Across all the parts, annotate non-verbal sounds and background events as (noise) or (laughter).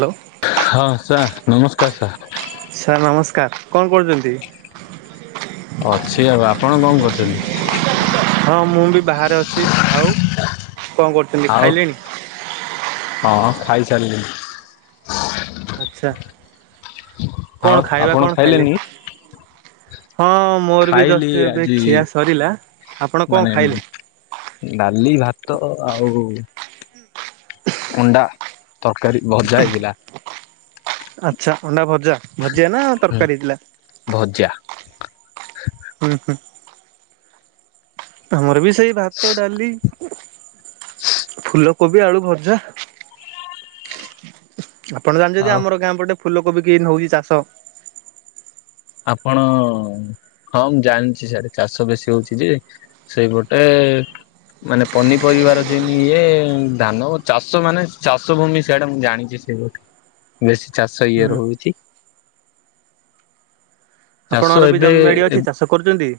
Hello ହଁ sir ନମସ୍କାର sir. Sir ନମସ୍କାର କଣ କରୁଛନ୍ତି? ଅଛି ଆଉ ଆପଣ କଣ କରୁଛନ୍ତି? ହଁ ମୁଁ ବି ବାହାରେ ଅଛି ଆଉ କଣ କରୁଛନ୍ତି ଆଉ ଖାଇଲେଣି? ହଁ ଖାଇ ସାରିଲିଣି। ଆଛା ଆଉ କଣ ଖାଇବା ଆପଣ କଣ ଖାଇଲେ? ଖାଇଲେନି? ହଁ ମୋର ବି ଖାଇଲି ଦଷ୍ଟ ଏବେ ଆଜି ଖିଆ ସରିଲା ଆପଣ ମାନେ କଣ ଖାଇଲେ? ଡାଲି ଭାତ ଆଉ ଅଣ୍ଡା ତରକାରୀ ଭଜା ହେଇଥିଲା। ଆଚ୍ଛା ଅଣ୍ଡା ଭଜା ଭଜିଆ ନା ହୁଁ ତରକାରୀ ହେଇଥିଲା। ଭଜା। ଉଁ ହୁଁ ଆମର ବି ସେଇ ଭାତ ଡାଲି ଫୁଲକୋବି ଆଳୁ ଭଜା। ଆପଣ ଜାଣିଛନ୍ତି ଆଉ ଆମର ଗାଁ ପଟେ ଫୁଲକୋବି କିନ୍ତି ହଉଛି ଚାଷ। ଆପଣ ହଁ ମୁଁ ଜାଣିଛି ସାର୍ ଚାଷ ବେଶୀ ହଉଛି ଯେ ସେଇପଟେ ମାନେ ପନିପରିବାର ଯେନି ଇଏ ଧାନ ଚାଷ ମାନେ ଚାଷ ଭୂମି ସେଇଆଡେ ମୁଁ ଜାଣିଛି ସେ ବେଶୀ ଚାଷ ହୁଁ ଇଏ ରହୁଛି। ଚାଷ ଆପଣଙ୍କର ବି ଏବେ ଜମିବାଡି ଅଛି ଚାଷ କରୁଛନ୍ତି?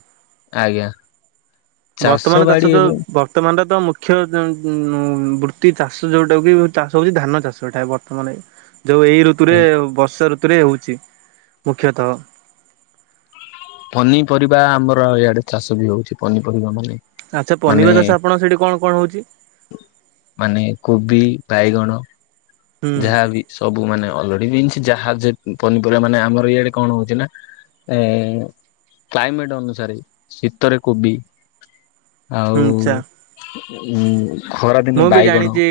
ଆଜ୍ଞା। ଚାଷ ବର୍ତ୍ତମାନ ବାଡି ଚାାଷ ତ ଏବେ ବର୍ତ୍ତମାନର ତ ମୁଖ୍ ମୁଖ୍ୟ ବୃତ୍ତି ଚାଷ ଜୋଉଟା କି ଚାଷ ହଉଛି ଧାନ ଚାଷ ଏଇଟା ବର୍ତ୍ତମାନ। ଯୋଉ ଏଇ ଋତୁରେ ବର୍ଷା ଋତୁରେ ହୋଉଛି ମୁଖ୍ୟତଃ। ପନିପରିବା ଆମର ଇଆଡେ ଚାଷ ବି ହଉଛି ପନିପରିବା ମାନେ ଆଚ୍ଛା ମାନେ ପନିବା ଚାସ ଆପଣ ସେଠି କଣ କଣ ହଉଛି? ମାନେ କୋବି, ବାଇଗଣ ହୁଁ ଯାହା ବି ସବୁ ମାନେ ଅଲଡି ବିନସ୍ ଯାହା ପନିପରିବା ମାନେ ଆମର ଇଆଡେ କଣ ହଉଛି ନା ଏ କ୍ଲାଇମେଟ ଅନୁସାରେ ଶୀତରେ କୋବି ଆଉ ହୁଁ ଆଚ୍ଛା ଉ ଖରାଦିନେ ମୁଁ ବି ବାଇଗଣ ଜାଣିଛି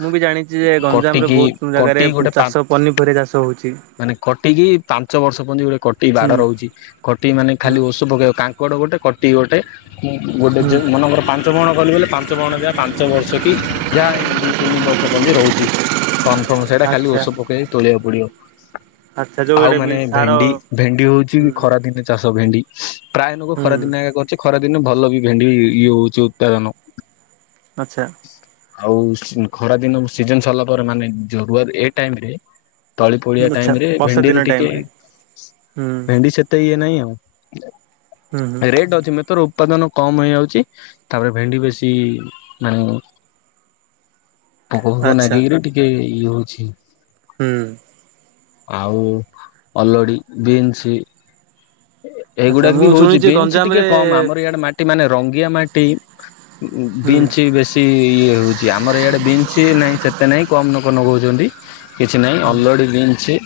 ମୁଁ ବି ଜାଣିଛି ଯେ କ ଗଞ୍ଜାମରେ ଟିକି ବହୁତ ଜାଗାରେ କଟି ଗୋଟେ ପା ଚାଷ ପନିପରିବା ଚାଷ ହଉଛି ମାନେ କଟିକି ପାଞ୍ଚ ବର୍ଷ ପର୍ଯ୍ୟନ୍ତ ଗୋଟେ କଟି ହୁଁ ବାଡ଼ ରହୁଛି। କଟି ମାନେ ହୁଁ ଖାଲି ଓସ ପକେଇବ କାଙ୍କଡ ଗୋଟେ କଟି ଗୋଟେ ହୁଁ ଗୋଟେ ମନର ପା ପାଞ୍ଚ ବହଣ କିବଲେ ପାଞ୍ଚ ବ୍ରହଣ ଯା ପାଞ୍ଚ ବର୍ଷ କି ଯାହା ଦି ତିନି ବର୍ଷ ପହ୍ଜି ରହୁଛି। କନଫର୍ମ ସେଇଟା ଖାଲି ଆଚ୍ଛା ଔଷ ପକେଇକି ତୋଳିବାକୁ ପଡିବ। ଆଚ୍ଛା ଆଉ ଯୋଉଟା ବି ମାନେ ସାର ଭେଣ୍ଡି ଭେଣ୍ଡି ହଉଛି ହୁଁ ଖରା ଦିନେ। ଚାଷ ଭେଣ୍ଡି ପ୍ରାୟ ଲୋକ ଖରା ହୁଁ ଦିନ ଅଛି। ଖରା ଦିନେ ଭଲ ବି ଭେଣ୍ଡି ଇଏ ହଉଛି ଉତ୍ପାଦନ। ଆଚ୍ଛା। ଆଉ ଖରା ଦିନ ସିଜନ ସରିଲା ପରେ ମାନେ ଜରୁଆର ଏ ଟାଇମରେ ତଳି ପୋଡିଆ ଆଚ୍ଛା ଟାଇମରେ ବର୍ଷା ଦିନ ଭେଣ୍ଡିରୁ ଟିକେ ଟାଇମରେ ହୁଁ ଭେଣ୍ଡି ସେ ତେ ଇଏ ନାଇଁ ହୁଁ ହୁଁ ଆଉ ରେଟ୍ ଅଛି ମିତୋର ଉତ୍ପାଦନ କମ ହେଇଯାଉଛି ତାପରେ ଭେଣ୍ଡି ବେଶୀ ମାନେ ପୋକ ଫୋକ ଆଚ୍ଛା ନାଗିକିରି ଟିକେ ଇଏ ହଉଛି। ହୁଁ। ଆଉ ଅଲଡ଼ି ବିନ୍ସ ଆଚ୍ଛା ଏଇଗୁଡାକ ମୁଁ ବି ହଉଛି ଶୁଣିଛି ବିନ୍ସ ଟିକେ ଗଞ୍ଜାମରେ କମ ଆମର ଇଆଡେ ମାଟି ମାନେ ରଙ୍ଗିଆ ମାଟି। ଉଁ ହୁଁ ବିନ୍ସ ବେଶ ସେ ଇଏ ହଉଛି ଆମର ଇଆଡେ ବିନ୍ସ ନାହିଁ ସେତେ ନାହିଁ କମ ଲୋକ ନଗଉଛନ୍ତି। କିଛି ନାହିଁ ହୁଁ ଅଲଡି ବିନ୍ସ।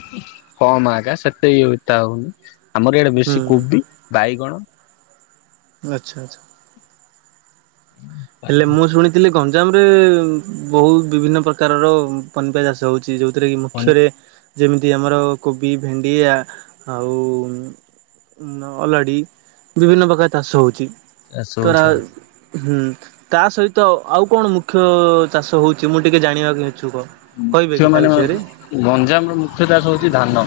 କମ ଆଜ୍ଞା ସେତେ ତା ହଉନି ଆମର ଏଇଡେ ବେଶୀ ହୁଁ କୋବି ବାଇଗଣ ଆଚ୍ଛା ଆଚ୍ଛା। ହେଲେ ମୁଁ ଶୁଣିଥିଲି ଗଞ୍ଜାମରେ ବହୁତ ବିଭିନ୍ନ ପ୍ରକାରର ପନିପରିବା ଚାଷ ହଉ। ଯୋଉଥିରେ କି ପନିର ମୁଖ୍ୟରେ ଯେମିତି ଆମର କୋବି ଭେଣ୍ଡିଆ ଆଉ ଅଲଡି ବିଭିନ୍ନ ପ୍ରକାର ଚାଷ ହଉଛି ଚାଷ ତରା ହଉଛି ହୁଁ ତା ସହିତ ଆଉ କଣ ମୁଖ୍ୟ ଚାଷ ହଉଛି ମୁଁ ଟିକେ ଜାଣିବାକୁ ଇଛୁକ? କହିବେକି ତା ଝିଅମାନେ ବିଷୟରେ? ଗଞ୍ଜାମର ମୁଖ୍ୟ ଚାଷ ହଉଛି ଧାନ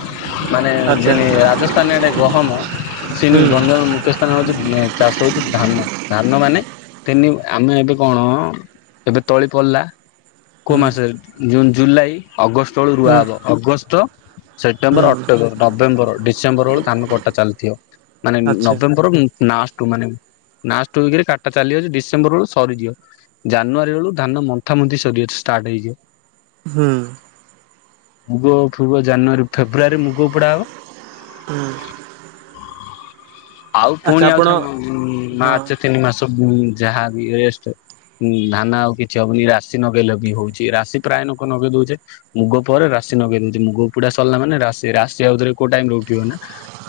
ମାନେ ଆଚ୍ଛା ଯେନେ ରାଜସ୍ଥାନେ ଆଡେ ଗହମ ସମେତି ହୁଁ (unintelligible) ସ୍ଥାନ ହଉଛି ଚାଷ ହଉଛି ଧାନ ଧାନ ମାନେ ତିନି ଆମେ ଏବେ କଣ ଏବେ ତଳି ପଡ଼ିଲା। କୋଉ ହୁଁ ମାସରେ ଜୁନ ଜୁଲାଇ ଅଗଷ୍ଟ ବେଳୁ ରୁଆ ହୁଁ ହବ ଅଗଷ୍ଟ ହୁଁ ସେପ୍ଟେମ୍ବର ଅକ୍ଟୋବର ନଭେମ୍ବର ଡିସେମ୍ବର ବେଳକୁ ଧାନ କଟା ଚାଲିଥିବ ମାନେ ଆଚ୍ଛା ନଭେମ୍ବର ଉଁ ନାଷ୍ଟକୁ ମାନେ ନାଷ୍ଟ ଉଇକରେ କାଟା ଚାଲିବ ଯେ ଡିସେମ୍ବର ବେଳୁ ସରିଯିବ। ଜାନୁଆରୀ ବେଳୁ ଧାନ ମନ୍ଥା ମନ୍ତି ସରିିବ ଷ୍ଟାର୍ଟ ହେଇଯିବ। ହୁଁ। ମୁଗ ଫୁଗ ଜାନୁଆରୀ ଫେବୃୟାରୀ ମୁଗ ଓପୋଡା ହବ। ହଁ। ଆଉ ପୁଣି ଆଉଥରେ ଉଁ ହଁ ମାର୍ଚ୍ଚ ତିନି ମାସ। ଉଁ ଯାହା ବି ରେଷ୍ଟ ଉଁ ଧାନ ଆଉ କିଛି ହବନି ରାଶି ନଗେଇଲେ ବି ହଉଛି ରାଶି ପ୍ରାୟ ନୋକ ନଗେଇ ଦଉଛେ ମୁଗ ପରେ ରାଶ ନଗେଇ ଦଉଛି ମୁଗ ଉପୁଡା ସରିଲା ମାନେ ରାଶି ରାଶି ଆଉଥରେ କୋଉ ଟାଇମ ରୁ ଥିବ ନା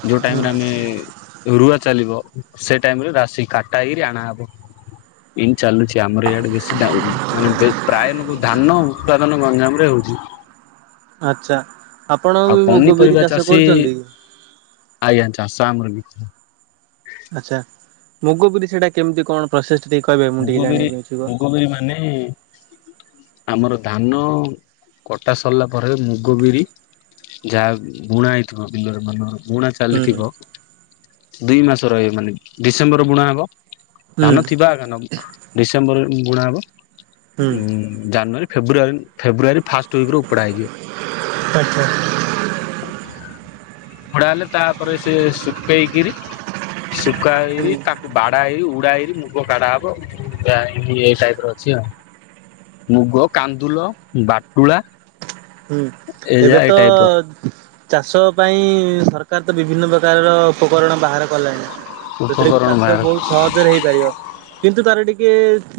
ଯୋଉ ହୁଁ ଟାଇମରେ ଆମେ ରୁଆ ଚାଲିବ ସେ ଟାଇମରେ ରାଶି କାଟା ହେଇକରି ଆଣାହେବ। ଏଇ ଚାଲୁଛି ଆମର ଇଆଡେ ବେଶୀ (unintelligible) ମାନେ ପ୍ରାୟ ନୋ ଧାନ ଉତ୍ପାଦନ ଗଞ୍ଜାମରେ ହଉଛି। ଆଚ୍ଛା ଆପଣ ଆଉ ବି ମୁଗ ପନିପରିବା ବିରି ଚାଷ ଚାଷୀ କରୁଛନ୍ତି? ଆଜ୍ଞା ଚାଷ ଆମର ବି ଆଚ୍ଛା ମୁଗ ବିରି ସେଇଟା କେମିତି କଣ ପ୍ରସେସ ଟା ଟିକେ କହିବେ ମୁଁ ମୁଗ ଟିକେ ବିରି ଜଣିବା ପାଇଁ ଇଛୁକ। ମୁଗ ବିରି ମାନେ ଆମର ଧାନ କଟା ସରିଲା ପରେ ମୁଗ ବିରି ଯାହା ବୁଣା ହେଇଥିବ ବିଲରେ ମାନ ବୁଣା ହୁଁ ଚାଲିଥିବ ଦୁଇ ମାସ ର ମାନେ ଡିସେମ୍ବର ବୁଣା ହବ। ହୁଁ ଧାନ ଥିବା ଧାନ ଆଗେ ନ ଡିସେମ୍ବର ବୁଣା ହବ ହୁଁ ଉ ଜାନୁଆରୀ ଫେବୃାରୀ ଫେବୃୟରୀ ଫାଷ୍ଟ ୱିକେ ଉପୁଡ଼ା ହେଇଯିବ। ଆଚ୍ଛା ଭଡା ହେଲେ ତାପରେ ସେ ସୁଖେଇକିରି ଶୁଖା ହେଇରି ହୁଁ ତାକୁ ବାଡା ହେଇରି ଉଡା ହେଇରି ମୁଗ କାଢାବ। ଗ ଏଇ ଟାଇପ ର ଅଛି ଆଉ। ମୁଗ କାନ୍ଦୁଲ ବାଟୁଳା। ହୁଁ ଏଇଯା ଏବେ ଏଇ ତ ଟାଇପ ର ଚାଷ ପାଇଁ ସରକାର ତ ବିଭିନ୍ନ ପ୍ରକାରର ଉପକରଣ ବାହାର କଲେଣି। ସେଥିରେ କି ଉପକରଣ ଚାଷ ବାହାର ବହୁତ ସହଜରେ ହେଇପାରିବ। କିନ୍ତୁ ତାର ଟିକେ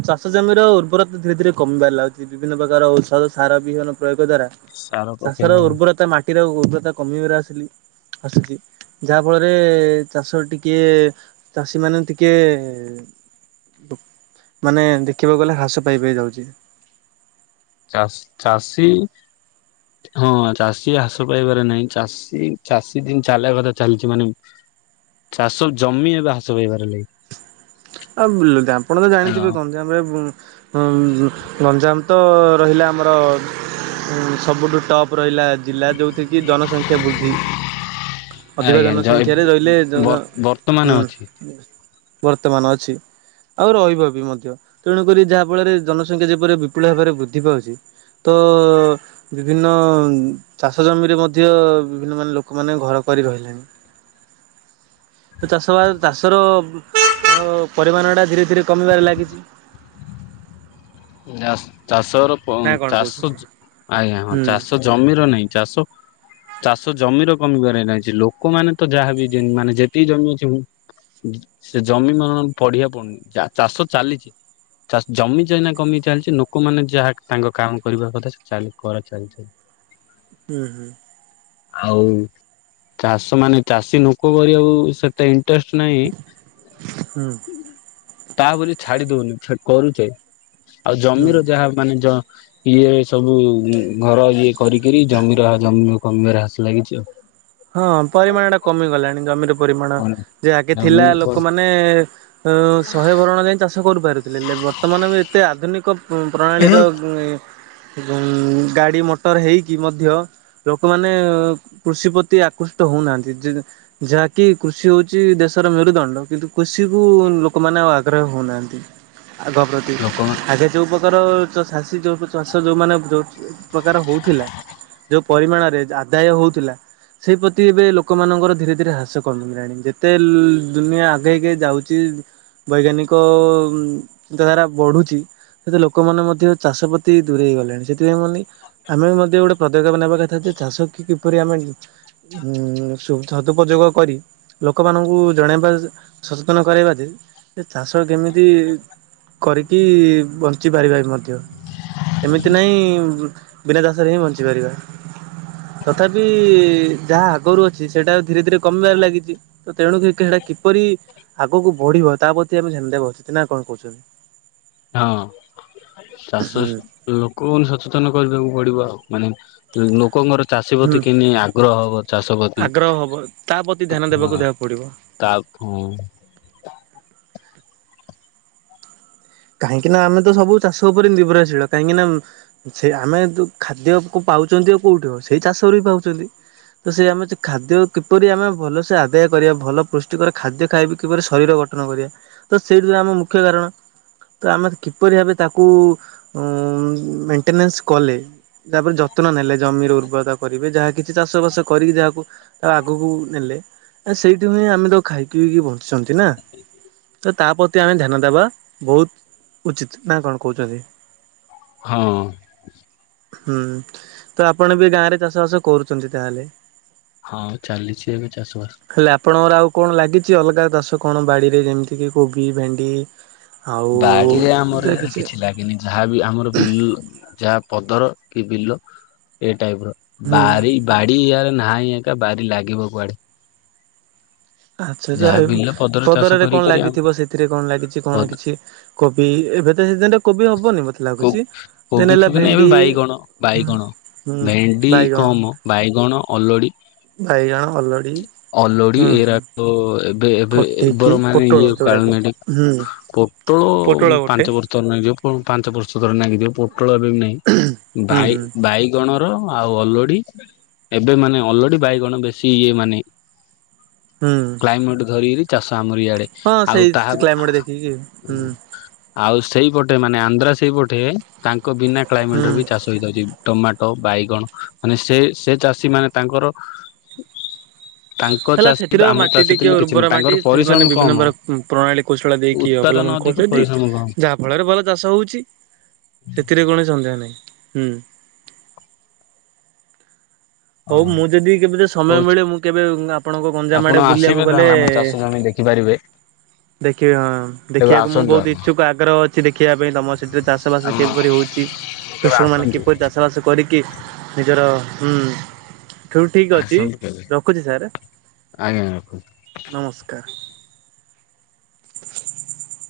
ଚାଷ ଜମି ର ଉର୍ବରତା ଧୀରେ ଧୀରେ କମିବାରେ ଲାଗୁଛି। ବିଭିନ୍ନ ପ୍ରକାର ଔଷଧ ସାର ବିହନ ପ୍ରୟୋଗ ଦ୍ଵାରା ସାର ଚାଷର ପକେଇବା ଉର୍ବରତା ମାଟି ର ଉର୍ବରତା କମିବାରେ ଆସିଲି ଆସଛି। ଯାହା ଫଳରେ ଚାଷ ଟିକେ ଚାଷୀ ମାନେ ଟିକେ ମାନେ ଦେଖିବାକୁ ଗଲେ ଘ୍ରାସ ପାଇବା ଯାଉଛି। ଚାଷୀ ହଁ ଚାଷୀ ହ୍ରାସ ପାଇବାରେ ନାହିଁ ଚାଷୀ ଚାଷୀ ଚାଷୀ ଦିନ ଚାଲିବା କଥା ଚାଲିଛି ମାନେ ଚାଷ ଜମି ଏବେ ହାସ ପାଇବାର ଲାଗି ଆଉ ଆପଣ ତ ଜାଣିଥିବେ କହନ୍ତ। ରେ ଗଞ୍ଜାମ ତ ରହିଲା ଆମର ସବୁଠୁ ଟପ୍ ରହିଲା ଜିଲ୍ଲା ଯେଉଁଠ କିି ଜନସଂଖ୍ୟା ବୃଦ୍ଧି ଅଧିକ ଆଜ୍ଞା ଜ ଜନସଂଖ୍ୟାରେ ରହିଲେ ବ ବର୍ତ୍ତମାନ ହୁଁ ଅଛି ବର୍ତ୍ତମାନ ଅ ଅଛି ଆଉ ରହିବ ବି ମଧ୍ୟ। ତେଣୁକରି ଯାହା ଫଳରେ ଜନସଂଖ୍ୟା ଯେପରି ବିପୁଳ ଭାବରେ ବୃଦ୍ଧି ପାଉଛି ତ ବିଭିନ୍ନ ଚାଷ ଜମିରେ ମଧ୍ୟ ବିଭିନ୍ନ ମାନେ ଲୋକମାନୋନ ଘର କରି ରହିଲେଣି। ତ ଚାଷ ବା ଚାଷର ପରିମାଣ ଟା ଧୀରେ ଧୀରେ କମିବାରେ ଲାଗିଛି। ଚାଷର ଚାଷ ଆଜ୍ଞା ହଁ ହୁଁ ଚାଷ ଜମିର ନାହିଁ ଚାଷ ଚାଷ ଜମିର କମିବାରେ ରହିଛି ଲୋକମାନେ ତ ଯାହାବି ମାନେ ଯେତିକି ଜମି ଅଛି। ସେ ଜମି ମ ପଢିବା ପଡୁନି ଚାଷ ଚାଲିଛି ଜମି ଯନା କମି ଚାଲିଛି ଲୋକମାନୋନେ ଯାହା ତାଙ୍କ କାମ କରିବା କଥା ଚା କର ଚାଲିଛନ୍ତି। ହୁଁ ହୁଁ। ଆଉ ଚାଷ ମାନେ ଚାଷୀ ଲୋକ କରିବାକୁ ସେତେ ହୁଁ (unintelligible) ତାପରେ ଛାଡି ଦଉନି ପୁଣି କରୁଛେ। ଆଉ ହୁଁ। ଜମିର ଯାହା ମାନେ ଯ ଇଏ ସବୁ ଘର ଇଏ କରିକିରି ଜମିର ଜମି କମିବାରେ ହ୍ରାସ ଲାଗିଛି ଆଉ। ହଁ ପରିମାଣ ଟା କମିଗଲାଣି ଜମିର। ପରିମାଣ କଣ ଯେ ଆଗେ ଜମି ଥିଲା ଲୋକମାନେ ଅ ଶହେ ବରଣ ଯାଇ ଚାଷ କରୁପାରୁଥିଲେ ବର୍ତ୍ତମାନ ବି ଏତେ ଆଧୁନିକ ପ୍ରଣାଳୀର ଏବଂ ଗାଡି ମଟର ହେଇକି ମଧ୍ୟ ଲୋକମାନେ କୃଷି ପ୍ର ତି ଆକୃଷ୍ଟ ହଉନାହାନ୍ତି ଯେ ଯାହାକି କୃଷି ହଉଛି ଦେଶର ମେରୁଦଣ୍ଡ କିନ୍ତୁ କୃଷି କୁ ଲୋକମାନେ ଆଉ ଆଗ୍ରହ ହଉନାହାନ୍ତି। ଆଗ ପ୍ରତି ଲୋକମାନେ ଆଜ ଯୋଉ ପ୍ରକାର ଚାଷୀ ଯୋଉ ଚାଷ ଯୋଉମାନୋନ ଯୋଉ ପ୍ରକାର ହଉଥିଲା ଯୋଉ ପରିମାଣରେ ଆଦାୟ ହଉଥିଲା। ସେହି ପ୍ର୍ରତି ଏବେ ଲୋକମାନଙ୍କର ଧୀରେ ଧୀରେ ହ୍ରାସ କମଗାଣି ଯେତେ ଦୁନିଆ ଆଗେଇକ ଯାଉଛି। ବୈଜ୍ଞାନିକ ଚିନ୍ତାଧାରା ବଢୁଛି। ସେତ ଲୋକମାନେ ମଧ୍ୟ ଚାଷ ପ୍ରତି ଦୂରେଇ ହେଇଗଲେଣି ସେଥିପାଇଁ ମାନ ଆମେ ମଧ୍ୟ ଗୋଟେ ପଦକ୍ଷେପ ନେବା କଥା ଯେ ଚାଷ କି କିପରି ଆମେ ହୁଁ ସଦୁପଯୋଗ କରି ଲୋକମାନଙ୍କୁ ଜଣେଇବା ସଚେତନ କରାଇବା ଯେ ଚାଷ କେମିତି କରିକି ବଞ୍ଚି ପାରିବା ବି ମଧ୍ୟ। ଏମିତି ନାହିଁ ବିନା ଚାସରେ ହିଁ ବଞ୍ଚିପାରିବା। ତଥାପି ଯାହା ଆଗରୁ ଅଛି ସେଇଟା ଧୀରେ ଧୀରେ କମିବାରେ ଲାଗିଛି ତ ତେଣୁକ ସେଟା କିପରି ଆଗକୁ ବଢିବ ତା ପ୍ରତି ଆମେ ସେମତା କହୁ ନା କଣ କହୁଛନ୍ତି? ହଁ ଚାଷ ଲୋକ ସଚେତନ କରିବାକୁ ପଡିବ ଆଉ ମାନେ ଲୋକଙ୍କର ଚାଷୀ ହୁଁ ପ୍ରତି କି ନେଇି ଆଗ୍ରହ ହବ ଚାଷ ପ୍ରତି ଆଗ୍ରହ ହବ ତା ପ୍ରତି ଧ୍ୟାନ ହଁ ଦେବାକୁ ଦେବାକୁ ପଡିବ। ତା କାହିଁକି ନା ଆମେ ତ ସବୁ ଚାଷ ଉପରେ ନିର୍ଭରଶୀଳ କାହିଁକି ନା ସେ ଆମେ ଖାଦ୍ୟ ପାଉଛନ୍ତି ଆଉ କୋଉଠି ଆ ସେଇ ଚାଷରୁ ବିି ପାଉଛନ୍ତି। ତ ସେ ଆମେ ସେ ଖାଦ୍ୟ କିପରି ଆମେ ଭଲସେ ଆଦାୟ କରିବା ଭଲ ପୃଷ୍ଟିିକର ଖାଦ୍ୟ ଖାଇବି କିପରି ଶରୀର ପାଠନ କରିବା ତ ସେଇଠ ଆମ ମୁଖ୍ୟ କାରଣ ତ ଆମେ କିପରି ଭାବେ ତାକୁ ମେଣ୍ଟେନନ୍ସ କଲେ ତାପରେ ଯତ୍ନ ନେଲେ ଜମିର ଉର୍ବରତା କରିବେ ଯାହା କିଛି ଚାଷ ବାସ କରିକି ଯାହାକୁ ଆ ଆଗକୁ ନେଲେ ସେଇଠି ହୁଁ ଆମେ ତ ଖାଇକିଇକି ବଞ୍ଚିଛନ୍ତି ନା ତ ତା ପ୍ରତି ଆମେ ଧ୍ୟାନ ଦେବା ବହୁତ ଉଚିତ ନା କଣ କହୁଛନ୍ତି। ହଁ ହୁଁ ତ ଆପଣ ବି ଗାଁ ରେ ଚାଷ ବାସ କରୁଛନ୍ତି ତାହେଲେ? ହଁ ଚାଲିଛି ଏବେ ଚାଷ ବାସ। ହେଲେ ଆପଣଙ୍କର ଆଉ କଣ ଲାଗିଛି ଅଲଗା ଚାଷ କଣ ବାଡ଼ିରେ ଯେମିତିକି କୋବି ଭେଣ୍ଡି? ଆଉ ବାଡି ଆମର କିଛି ଲାଗେ ଯାହାବି ଆମର ବିଲ ଯାହା ପଦର କି ବିଲ ଏ ଟାଇପ ର ହୁଁ ବାରି ବାଡି ଇୟାରେ ନାହିଁ ଏକା ବାରି ଲାଗିବ କୁଆଡେ। ଆଚ୍ଛା ଯାହା ବିଲ ପଦର ଚାଷ ପଦରରେ କଣ କରିକରି ଆମ ଲାଗିଥିବ ସେଥିରେ କଣ ଲାଗିଛି କଣ କିଛି କୋବି ଏବେ ତ ସିଜନରେ କୋବି ହବନି ମତେ ଲାଗୁଛି କୋବି ଦେନ ହେଲା ଫୋବି ନା ଏବେ ଭେଣ୍ଡି ବାଇଗଣ ବାଇଗଣ ହୁଁ ଭେଣ୍ଡି ବାଇଗଣ କମ ବାଇଗଣ ଅଲୋଡି ବାଇଗଣ ଅଲଡି ହୁଁ ହୁଁ ତ ଏବେ ଏବେ କଟିକି ବର ମାନେ ପୋଟଳ ଇଏ କାଳ ଯୋଉଟା କି ହୁଁ ପୋଟଳ ପାଞ୍ଚ ବର୍ଷ ରାଗିଯିବ ପାଞ୍ଚ ବର୍ଷ ଥରାଗିଯିବ ପୋଟଳ ଏବେ ବି ନାହିଁ ହୁଁ ବାଇ ହୁଁ। ବାଇକ୍ ଗଣ ର ଆଉ ଅଲୋଡି ଏବେ ମାନେ ଅଲୋଡି ବାଇଗଣ ବେଶୀ ଇଏ ମାନେ ହୁଁ ଟାଇମଟେ ଧରିକରି ଚାଷ ଆମର ଇଆଡ଼େ ହଁ ସେଇ କ୍ଲାଇମେଟ ଦେଖିକି ହୁଁ। ଆଉ ସେଇପଟେ ମାନେ ଆନ୍ଧ୍ରା ସେଇପଟେ ତାଙ୍କ ବିନା ହୁଁ। କ୍ଲାଇମେଟରେ ବି ଚାଷ ଛି ଟମାଟୋ ବାଇଗଣ ମାନେ ସେ ସେ ଚାଷୀ ମାନେ ତାଙ୍କର ତାଙ୍କ ହେଲା ଚାଷୀ ସେଥିର ଆମ ମାଟି ଚାଷୀ ଦେଇକି ଥିଲେ କିଛି ନାହିଁ ଉର୍ବର ତାଙ୍କର ମାଟି ପରିଶ୍ରମ ସେମାନେ ବିଭିନ୍ନ କମ ପ୍ରକାର ପ୍ରଣାଳୀ କୌଶଳ ଦେଇକି ଉତ୍ପାଦନ ଅବଲମ୍ବନ ଅଧିକ କରୁଛନ୍ତି ପରିଶ୍ରମ କମ। ଯାହା ଫଳରେ ଭଲ ଚାଷ ହଉଛି ସେଥିରେ କୌଣସି ସନ୍ଦେହ ନାହିଁ ହୁଁ। ହଉ ମୁଁ ଯଦି କେବେ ସମୟ କହୁଛି ମିଳେ ମୁଁ କେବେ ଆପଣଙ୍କ ଗଞ୍ଜାମ ଆପଣ ଆଡେକୁ ଆସିବେ ବୁଲିବାକୁ ଗଲେ ତାହେଲେ ଆମ ଚାଷ ଜମି ଦେଖିପାରିବେ। ଦେଖିବି ହଁ କେବେ ଦେଖିବାକୁ ମୁଁ ଆସନ୍ତୁ ବହୁତ ଆପଣ। ଇଚ୍ଛୁକ ଆଗ୍ରହ ଅଛି। କିଛି ଦେଖିବା ପାଇଁ ତମ ସେଠରେ ଚାଷ ବାସ ଆମ କିପରି ହଉଛି କେବେ କୃଷକ ମାନ ଆସନ୍ତୁ କିପରି ଚାଷ ଚାଷବାସ କରିକି ନିଜର ଠୁ ଠିକ ଅଛି ଆସନ୍ତୁ କେବେ ରଖୁଛି ସାର୍ ଆଜ୍ଞା ରଖୁ ନମସ୍କାର।